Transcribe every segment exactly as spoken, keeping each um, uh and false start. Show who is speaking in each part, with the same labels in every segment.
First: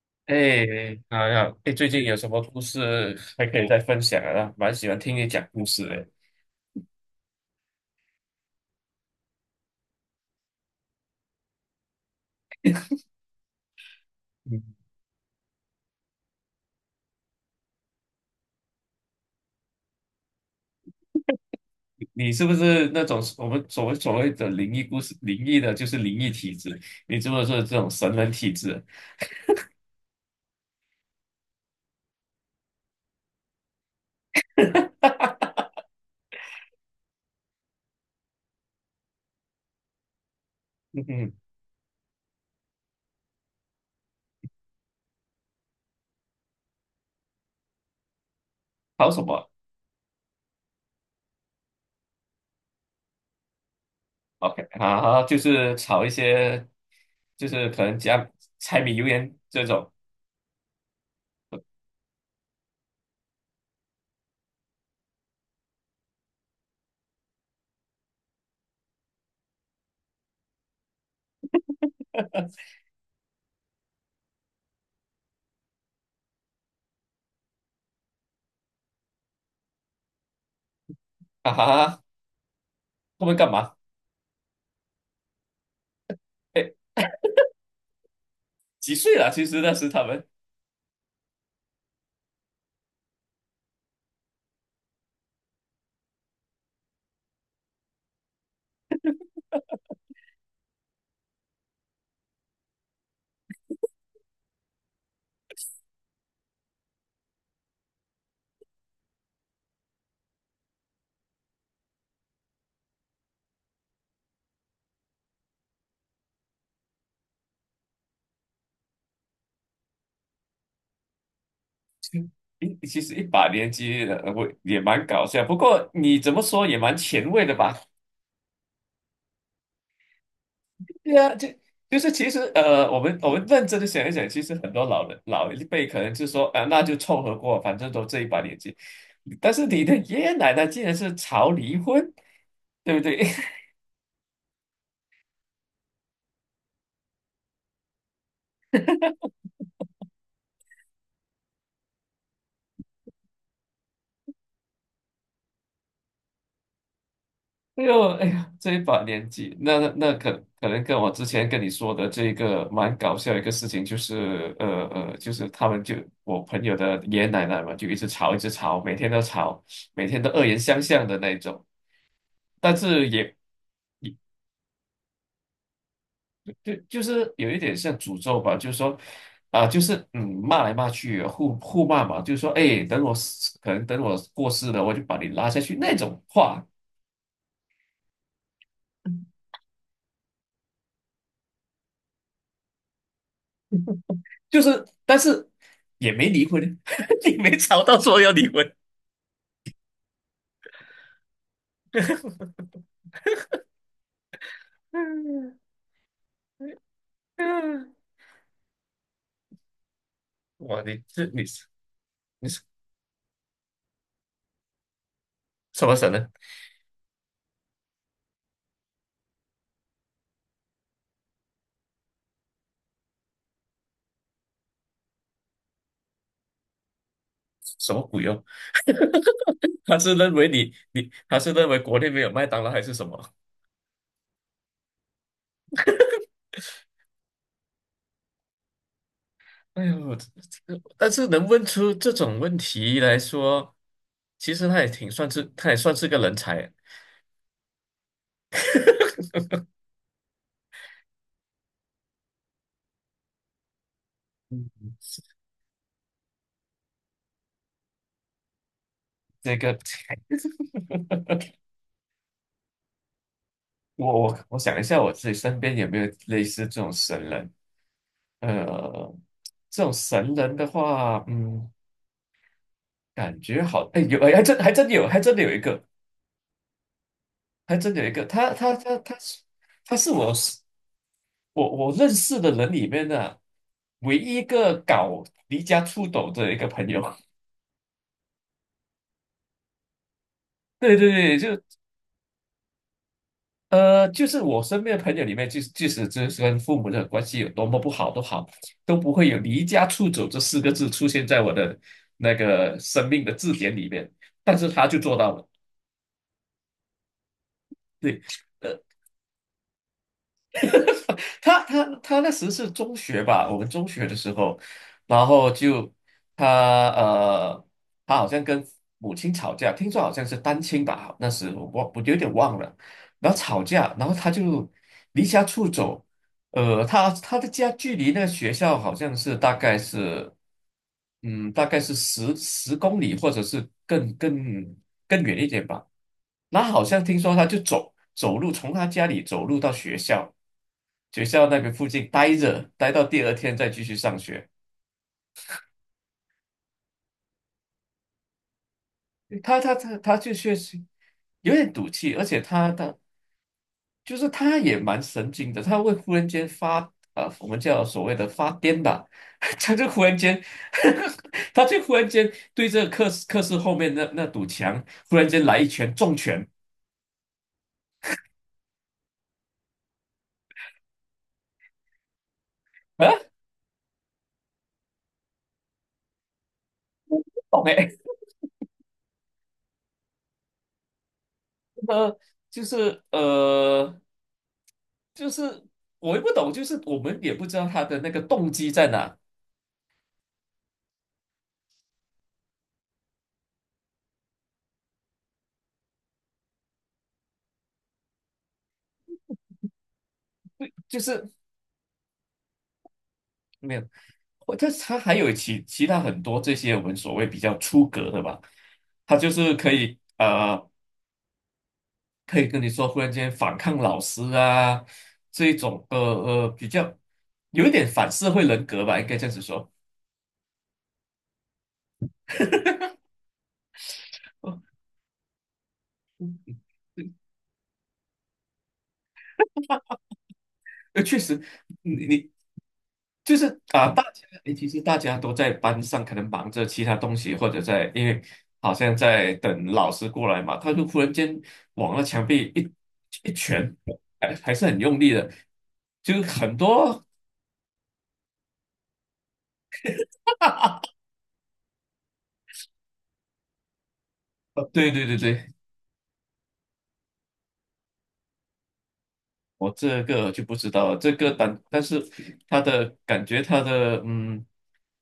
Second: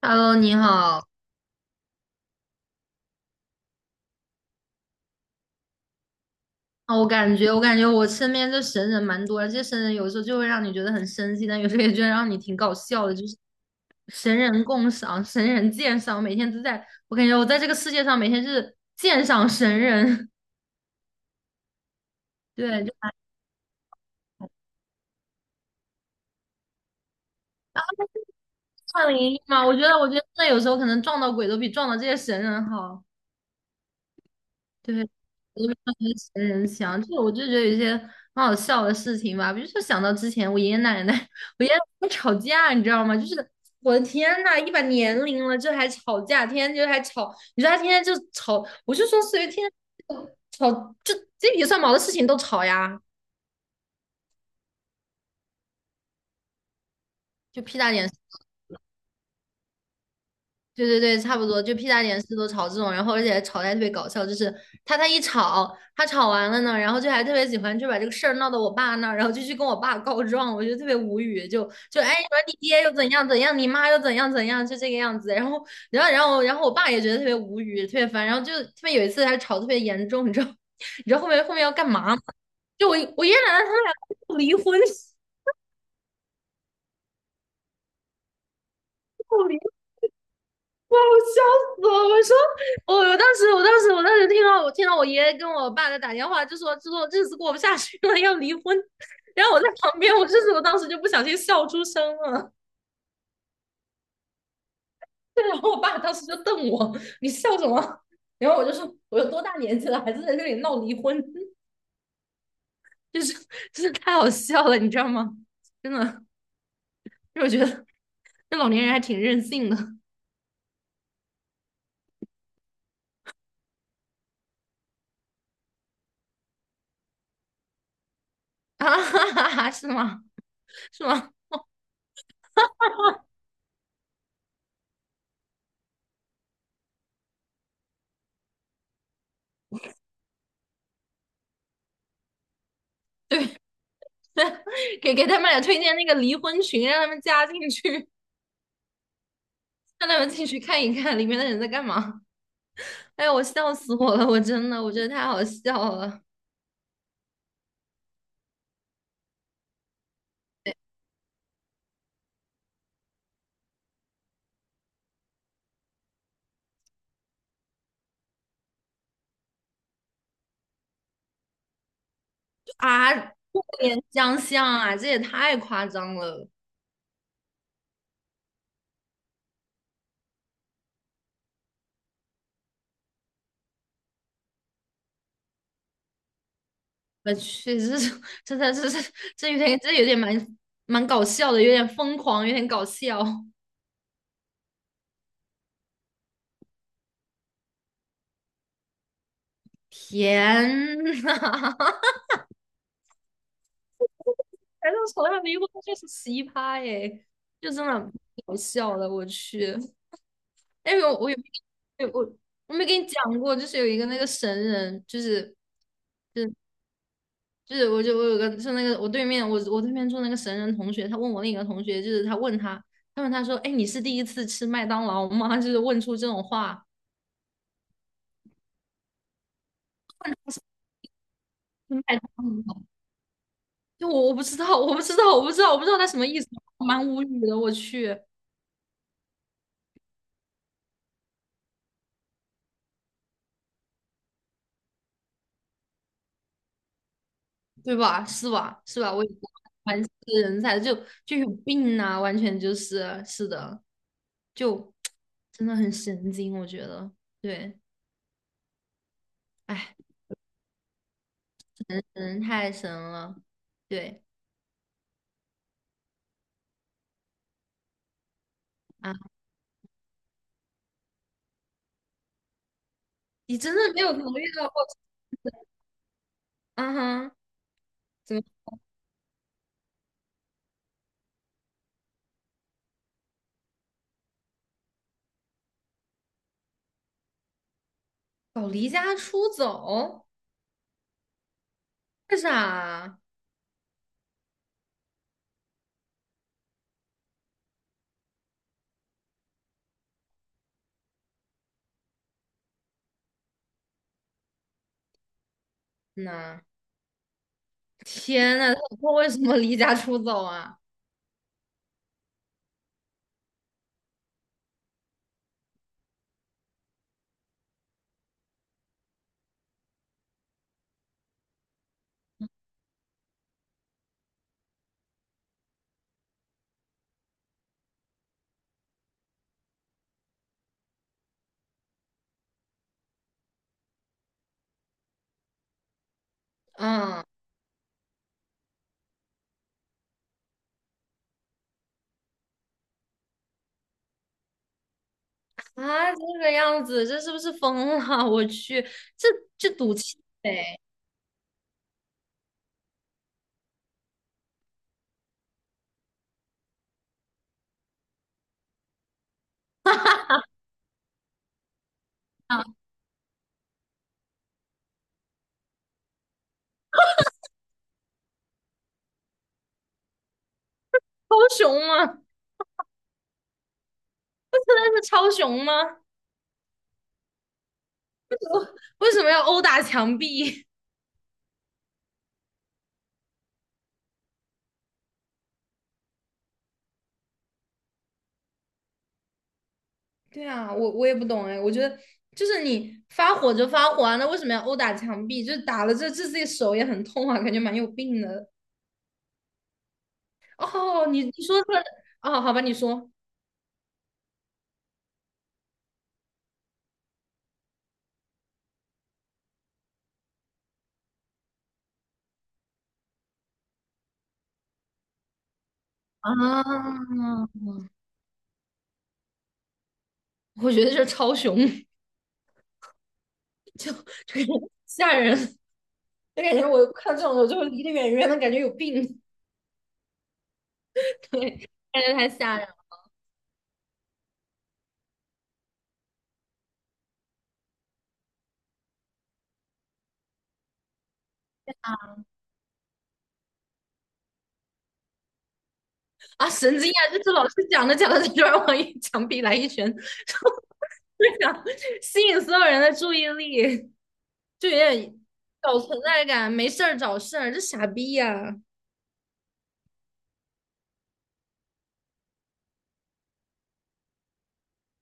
Speaker 1: Hello，你
Speaker 2: 哎，
Speaker 1: 好。
Speaker 2: 好呀，哎，最近有什么故事还可以再分享啊？蛮喜欢听你讲故事的。
Speaker 1: 啊，我感觉，我感觉我身边这神人蛮多的，这些神人有时候就会让你觉得很生气，但有时候也觉得让你挺搞笑的，就是神人
Speaker 2: 你
Speaker 1: 共赏、神人鉴赏，每天都在，我感觉我在这个世界上每天是鉴赏神人，
Speaker 2: 你是不
Speaker 1: 对，
Speaker 2: 是
Speaker 1: 就
Speaker 2: 那种我们所谓所谓的灵异故事？灵异的就是灵异体质，你是不是这种神人体质？
Speaker 1: 算灵一嘛。我觉得，我觉得真的有时候可能撞到鬼都比撞到这些神人好。对，我就帮那些人想，就我就觉得有一些很好笑的事情吧，比如说想到之前我爷爷奶
Speaker 2: 嗯
Speaker 1: 奶，
Speaker 2: 哼，
Speaker 1: 我爷爷奶奶吵架，你知道吗？就是我的天呐，一把年龄了，这还吵架，天天就还吵，你说他天天就吵，我就
Speaker 2: 吵
Speaker 1: 说
Speaker 2: 什
Speaker 1: 随
Speaker 2: 么
Speaker 1: 便天天就吵，就鸡皮蒜毛的事情都吵呀，
Speaker 2: ？OK，好，好，就是吵一些，就
Speaker 1: 就
Speaker 2: 是
Speaker 1: 屁
Speaker 2: 可
Speaker 1: 大
Speaker 2: 能
Speaker 1: 点事。
Speaker 2: 讲柴米油盐这种。
Speaker 1: 对对对，差不多，就屁大点事都吵这种，然后而且吵得还特别搞笑，就是他他一吵，他吵完了呢，然后就还特别喜欢就把这个事儿闹到我爸那儿，然后就去跟我爸告状，我就特别无语，就就哎，你说你爹又怎样怎样，你妈又怎样怎样，就这个样子，然后然后然后然后我爸也觉得特别无语，特别烦，然后就特别有一次还吵得特别严重，你知道 你知道后面
Speaker 2: 啊
Speaker 1: 后面要干
Speaker 2: 哈，
Speaker 1: 嘛吗？就我我
Speaker 2: 他
Speaker 1: 爷
Speaker 2: 们
Speaker 1: 爷
Speaker 2: 干
Speaker 1: 奶奶他
Speaker 2: 嘛？
Speaker 1: 们俩要离婚，
Speaker 2: 哎，几岁了？其
Speaker 1: 要离。
Speaker 2: 实那时他们。
Speaker 1: 哇！我笑死了！我说，我我当时，我当时，我当时听到，我听到我爷爷跟我爸在打电话，就说就说日子过不下去了，要离婚。然后我在旁边，我就是我当时就不小心笑出声了。然后我爸当时就瞪我，你笑什么？然后我就说，我有多大年纪了，还是在这里闹离婚，就是就是太好笑了，你知道吗？真的，因为我觉得这老年人还挺任性的
Speaker 2: 一其实一把年纪了，我也蛮搞笑。不过你怎么说也蛮前卫的吧？
Speaker 1: 啊，哈哈哈哈是吗？是
Speaker 2: 对
Speaker 1: 吗？
Speaker 2: 啊，就就是其实呃，我们我们认真的想一想，其实很多老人老一辈可能就说啊，那就凑合过，反正都这一把年纪。但是你的爷爷奶奶竟然是吵离婚，对不对？
Speaker 1: 给给他们俩推荐那个离婚群，让他们加进去。让他们进去看一看里面的人在干嘛。哎呀，我笑死我了！我真的，我觉得太好笑了
Speaker 2: 哎呦哎呀，这一把年纪，那那那可可能跟我之前跟你说的这个蛮搞笑的一个事情，就是呃呃，就是他们就我朋友的爷爷奶奶嘛，就一直吵一直吵，每天都吵，每天都恶言相向的那一种。但是
Speaker 1: 啊！
Speaker 2: 也。
Speaker 1: 过年相像啊，这也太夸张了！
Speaker 2: 就就是有一点像诅咒吧，就是说，啊、就是嗯，骂来骂去，互互骂嘛，就是说，哎，等我死可能等我过世了，我就把你拉下去那种话，
Speaker 1: 我去，这是这这这这这有点这有点蛮蛮搞笑的，有点疯狂，有点搞笑。
Speaker 2: 就是，但是也没离婚，你没吵到说要离婚，
Speaker 1: 天呐，还是从来没遇过就是奇葩耶，就真的搞笑了，我去！
Speaker 2: 哇，
Speaker 1: 哎
Speaker 2: 你
Speaker 1: 呦，我
Speaker 2: 这
Speaker 1: 我有
Speaker 2: 你
Speaker 1: 没有我
Speaker 2: 你是
Speaker 1: 我没跟你讲过，就是有一个那个神人，就是。
Speaker 2: 什么神呢？
Speaker 1: 就是我就我有个是那个我对面我我对面坐那个神人同学，他问我另一个同学，就是他问他，他问他说，哎，你是第一次吃麦当劳吗？就是问出这种话，
Speaker 2: 什么鬼哦？他是认为
Speaker 1: 他是
Speaker 2: 你你他是认为
Speaker 1: 是
Speaker 2: 国内
Speaker 1: 麦
Speaker 2: 没有麦
Speaker 1: 当
Speaker 2: 当劳还
Speaker 1: 劳
Speaker 2: 是什么？
Speaker 1: 就我我不知道，我不知道，我不知道，我不知道他什么意思，蛮无语的，我去，
Speaker 2: 哎呦，这这但是能问出这种问题来说，其实他也挺算是他也算是个人才。
Speaker 1: 对吧？是吧？是吧？我也不蛮是人才，就就有病呐、完全就是是的，就 真的很神经，我觉得，对，
Speaker 2: 这个，
Speaker 1: 哎，人太神了，
Speaker 2: 我
Speaker 1: 对。
Speaker 2: 我我想一下，我自己身边有没有类似这种神人？呃，
Speaker 1: 啊。
Speaker 2: 这种神人的话，嗯，感
Speaker 1: 你
Speaker 2: 觉
Speaker 1: 真
Speaker 2: 好，
Speaker 1: 的
Speaker 2: 哎，
Speaker 1: 没有
Speaker 2: 有，
Speaker 1: 考
Speaker 2: 哎，还
Speaker 1: 虑
Speaker 2: 真
Speaker 1: 到
Speaker 2: 还
Speaker 1: 过，
Speaker 2: 真有，还真的有一个，
Speaker 1: 啊哈，
Speaker 2: 还真的有一个，
Speaker 1: 怎么
Speaker 2: 他他他他是他是我我我认识的人里面的唯一一个搞离家出走的一个朋友。
Speaker 1: 搞离家出走？
Speaker 2: 对对对，就
Speaker 1: 为啥
Speaker 2: 呃，就是我身边的朋友里面，就是即使就是跟父母的关系有多么不好都好，都不会有离家出走这四个字出现在我的那个生命的字典里面。但是他就做到了，
Speaker 1: 呐？
Speaker 2: 对，
Speaker 1: 天呐，
Speaker 2: 呃，
Speaker 1: 他他为什么离家出走啊？
Speaker 2: 他他他那时是中学吧，我们中学的时候，然后就他呃，他好像跟母亲吵架，听说好像是单亲吧，那时我忘我有点忘了，然后吵架，然后他就离家出走。呃，他他的家距离那个学校好像是大概是，嗯，大概是十十公里，或者是更更更远一点吧。那好像听
Speaker 1: 啊
Speaker 2: 说他就走走路，从他家里走路到学校，学校那边附近待着，待到第二天再继续上学。
Speaker 1: 啊，这个样子，这是不是疯了？我去，这
Speaker 2: 他
Speaker 1: 这
Speaker 2: 他
Speaker 1: 赌
Speaker 2: 他他
Speaker 1: 气
Speaker 2: 就确
Speaker 1: 呗！
Speaker 2: 实有点赌气，而且他他就是他也蛮神经的，他会忽然间发呃，我们叫所谓的发癫吧，他就忽然间，他就忽然间
Speaker 1: 啊，
Speaker 2: 对这个课室课室后面那那堵墙，忽然间来一拳重拳，
Speaker 1: 超雄吗？
Speaker 2: 啊，
Speaker 1: 真的是超雄吗？
Speaker 2: 懂哎，
Speaker 1: 为什么要殴打墙壁？
Speaker 2: 呃，就是呃，就是我也不懂，就是我们也不知道他的那个动机在哪，
Speaker 1: 对啊，我我也不懂哎，我觉得就是你发火就发火啊，那为什么要殴打墙壁？就是打了这这自己手也很痛啊，感觉蛮有病的。
Speaker 2: 就
Speaker 1: 哦，你
Speaker 2: 是
Speaker 1: 你说出来啊？好吧，你说
Speaker 2: 没有，我他他还有其其他很多这些我们所谓比较出格的吧，他就是可以。呃。可以跟你说，忽然间反抗老师啊，这一种呃呃比较
Speaker 1: 啊，
Speaker 2: 有一点反社会人格吧，应该这样子说。
Speaker 1: 我觉得这超雄，就是
Speaker 2: 哦，
Speaker 1: 吓人，就感
Speaker 2: 嗯
Speaker 1: 觉我看这种我就离得远远的，感觉有病，
Speaker 2: 呃，确实，
Speaker 1: 对，感
Speaker 2: 你
Speaker 1: 觉太
Speaker 2: 你
Speaker 1: 吓人了
Speaker 2: 就是啊，大家诶其实大家都在班上可能忙着其他东西，或者在因为好像在等老师过来嘛，他就忽然间往那墙壁一一拳，还还是很用力的，就
Speaker 1: 啊！
Speaker 2: 很
Speaker 1: 神经啊！
Speaker 2: 多，
Speaker 1: 这这老师讲着讲着，他突然往一墙壁来一拳，
Speaker 2: 哈，
Speaker 1: 然后就想吸引所有人的注意力，就有
Speaker 2: 对对
Speaker 1: 点
Speaker 2: 对对。
Speaker 1: 搞存在感，没事儿找事儿，这傻逼呀、
Speaker 2: 我这个就不知道了，这个但但是他的感觉，他的嗯，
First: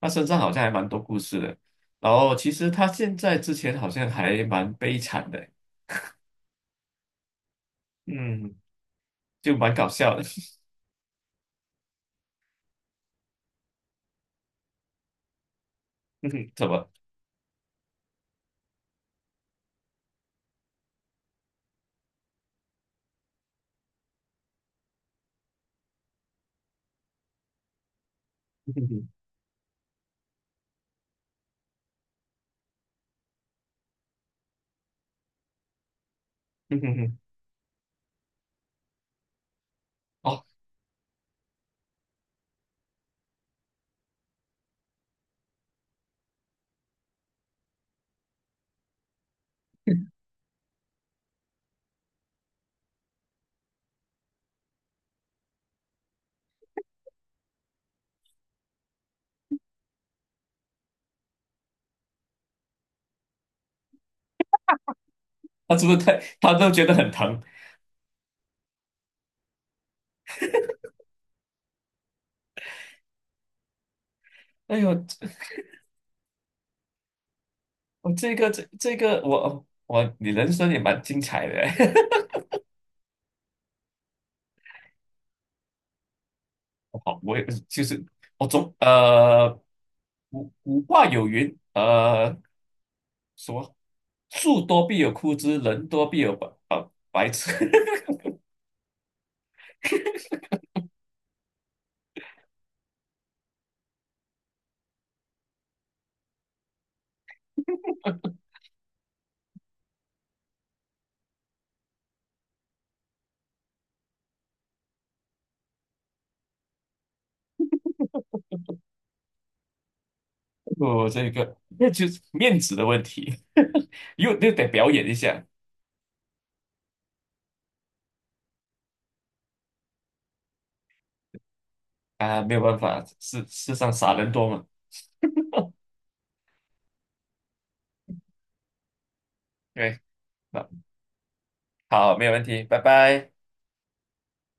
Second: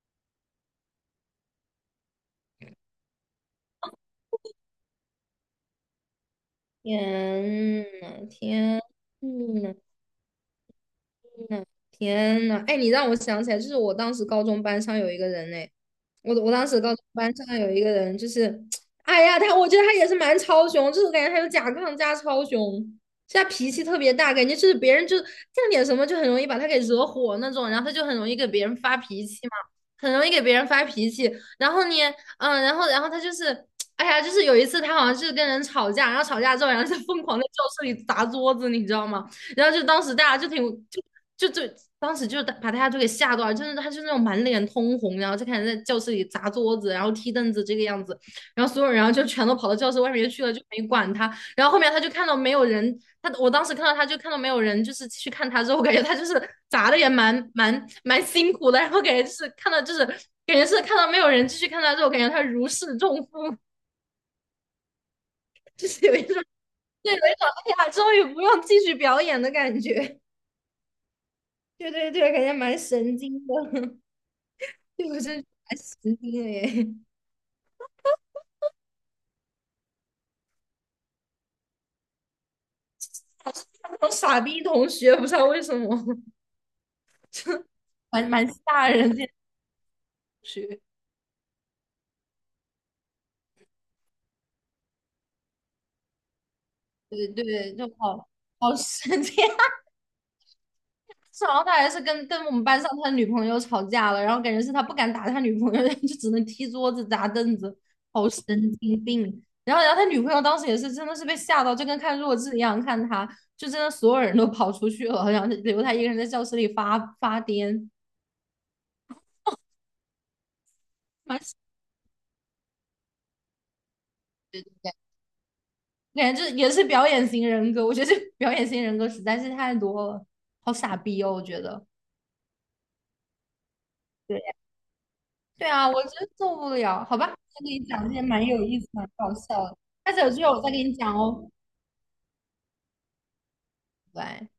Speaker 2: 他身上好像还蛮多故事的。然后其实他现在之前好像还蛮悲惨的，
Speaker 1: 天呐，
Speaker 2: 嗯，
Speaker 1: 天
Speaker 2: 就蛮
Speaker 1: 呐！
Speaker 2: 搞笑的。
Speaker 1: 嗯，天呐，哎，你让我想起来，就是我当时高中班上有一个人哎，
Speaker 2: 嗯
Speaker 1: 我我
Speaker 2: 哼，
Speaker 1: 当
Speaker 2: 怎
Speaker 1: 时
Speaker 2: 么？
Speaker 1: 高中班上有一个人，就是，哎呀，他我觉得他也是蛮超雄，就是我感觉他有甲亢加超雄，就他脾气特别大，感觉就是别人就干点什么就很容易把他给惹火那种，然后他就很容易给别
Speaker 2: 嗯
Speaker 1: 人发
Speaker 2: 哼
Speaker 1: 脾气嘛，很容易给别人发脾气，然后呢，嗯，然后然后他就是，哎呀，就是有一次他好像是跟人吵架，然后吵架之后，然
Speaker 2: 嗯
Speaker 1: 后
Speaker 2: 哼
Speaker 1: 就
Speaker 2: 哼
Speaker 1: 疯狂在教室里砸桌子，你知道吗？然后就当时大家
Speaker 2: 哦，
Speaker 1: 就挺就就就当时就把大家都给吓到了，真的，他就那种满脸通红，然后就开始在教室里砸桌子，然后踢凳子这个样子，然后所有人然后就全都跑到教室外面去了，就没管他。然后后面他就看到没有人，他我当时看到他就看到没有人，就是继续看他之后，我感觉他就是砸的也蛮蛮蛮辛苦的，然后感觉就是看到就是感觉是看到没有人继续看他之后，感觉他如释重负，
Speaker 2: 他是
Speaker 1: 就
Speaker 2: 不是
Speaker 1: 是有
Speaker 2: 太
Speaker 1: 一种
Speaker 2: 他都觉得很
Speaker 1: 对有一
Speaker 2: 疼？
Speaker 1: 种哎呀，终于不用继续表演的感觉。对对对，感觉蛮神经的。
Speaker 2: 哎 呦，
Speaker 1: 对我
Speaker 2: 这
Speaker 1: 真的蛮神经的耶，
Speaker 2: 我这个这这个我我你人生也蛮精彩的。
Speaker 1: 好像那种傻逼同学，不知道为什么，
Speaker 2: 好，我也
Speaker 1: 就
Speaker 2: 就是
Speaker 1: 蛮
Speaker 2: 我
Speaker 1: 蛮
Speaker 2: 总
Speaker 1: 吓人的同
Speaker 2: 呃古
Speaker 1: 学。
Speaker 2: 古话有云，呃什么树多必有枯枝，人多必有白啊
Speaker 1: 对
Speaker 2: 白痴。
Speaker 1: 对，就 好好神经。然后他还是跟跟我们班上他的女朋友吵架了，然后感觉是他不敢打他女朋友，就只能踢桌子砸凳子，好神经病。然后，然后他女朋友当时也是真的是被吓到，就跟看弱智一样看他，就真的所有人都跑出去了，然后留他一个人在教室里发发癫，
Speaker 2: 我这
Speaker 1: 蛮神
Speaker 2: 个那就是面子的问题，又又得表演一下
Speaker 1: 感觉就也是表演型人格，我觉得这表演型人格实在是太多了，好傻逼哦，我觉得。
Speaker 2: 啊，没有办法，世世上傻人多
Speaker 1: 对
Speaker 2: 嘛。
Speaker 1: 对啊，我真受不了，好吧，再给你讲这些蛮有意思、蛮搞笑的。
Speaker 2: 对，
Speaker 1: 下次有机会我
Speaker 2: 那
Speaker 1: 再给你讲哦，
Speaker 2: 好，没有问题，拜拜。
Speaker 1: 拜拜。